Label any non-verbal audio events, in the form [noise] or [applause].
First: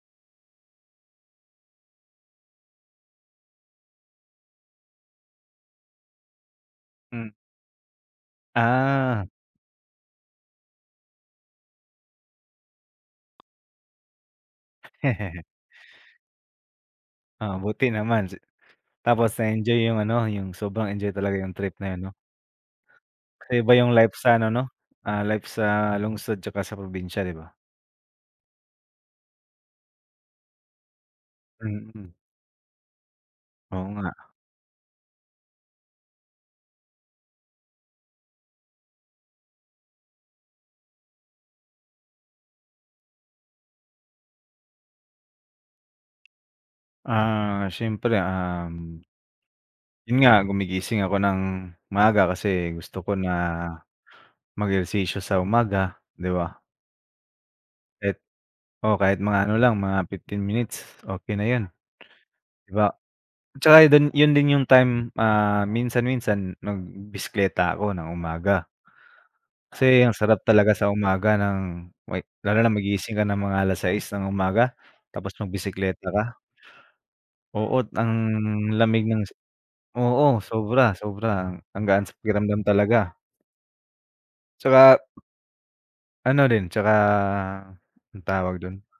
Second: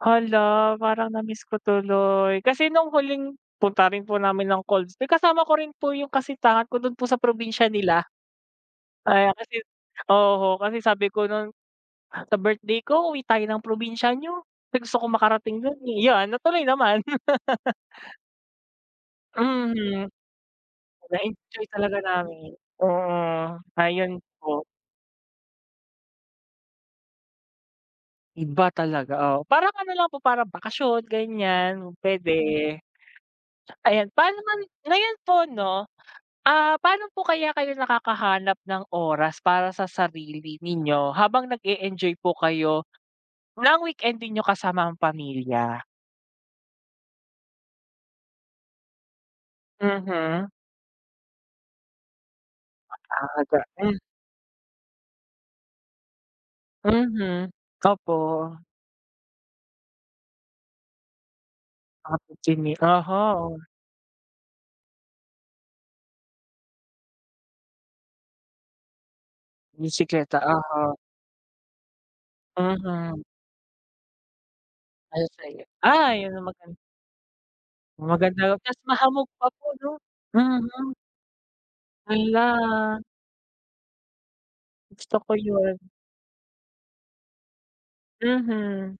Hala, parang na-miss ko tuloy kasi nung huling punta rin po namin ng colds may kasama ko rin po yung kasitahan ko dun po sa Hmm. probinsya nila. Ah. Ayan kasi oho kasi sabi ko nun, "Sa birthday ko, uwi tayo ng probinsya niyo kasi gusto ko [laughs] makarating dun, eh", yan natuloy naman. Ah, [laughs] buti naman si tapos na-enjoy yung Mhm ano, yung sobrang enjoy talaga yung na-enjoy trip na talaga yun 'no. namin mm, Kaya iba yung life ayun sa ano po. 'no, ah, life sa lungsod tsaka sa probinsya di ba? Iba talaga, oo parang ano lang po parang bakasyon ganyan Mm. pwede. Oo Ayan, nga. paano naman ngayon po 'no, ah, paano po kaya kayo nakakahanap ng oras para sa sarili ninyo habang nag-e-enjoy po kayo ng weekend ninyo kasama ang pamilya? Ah, siyempre, um yun nga Mhm. gumigising ako ng maaga kasi gusto ko Ang na aga pa. mag-ehersisyo sa umaga di ba? Mhm. Opo. It oo kahit mga ano lang, mga 15 minutes, okey na yun, Ah, 15 di min ba? oho. Tsaka ay dun yun din yung time, hmm, ah, minsan-minsan, mm, mag b bisekleta ako ng umaga. Kasi ang Bisikleta sarap talaga sa oho. umaga nang wek lalo na magigising Mhm. ka ng mga 6:00 ng umaga, tapos, 6:00, magbiseklata ah, yun ka ang magan Oo't, ang Maganda 'tas lamig ng mahamog si pa po 'no oo, mhm. sobra sobra ang gaan sa pakiramdam Hala. talaga. Tsaka Gusto ko yun. Ano rin, tsaka ano tawag dun? Mhm.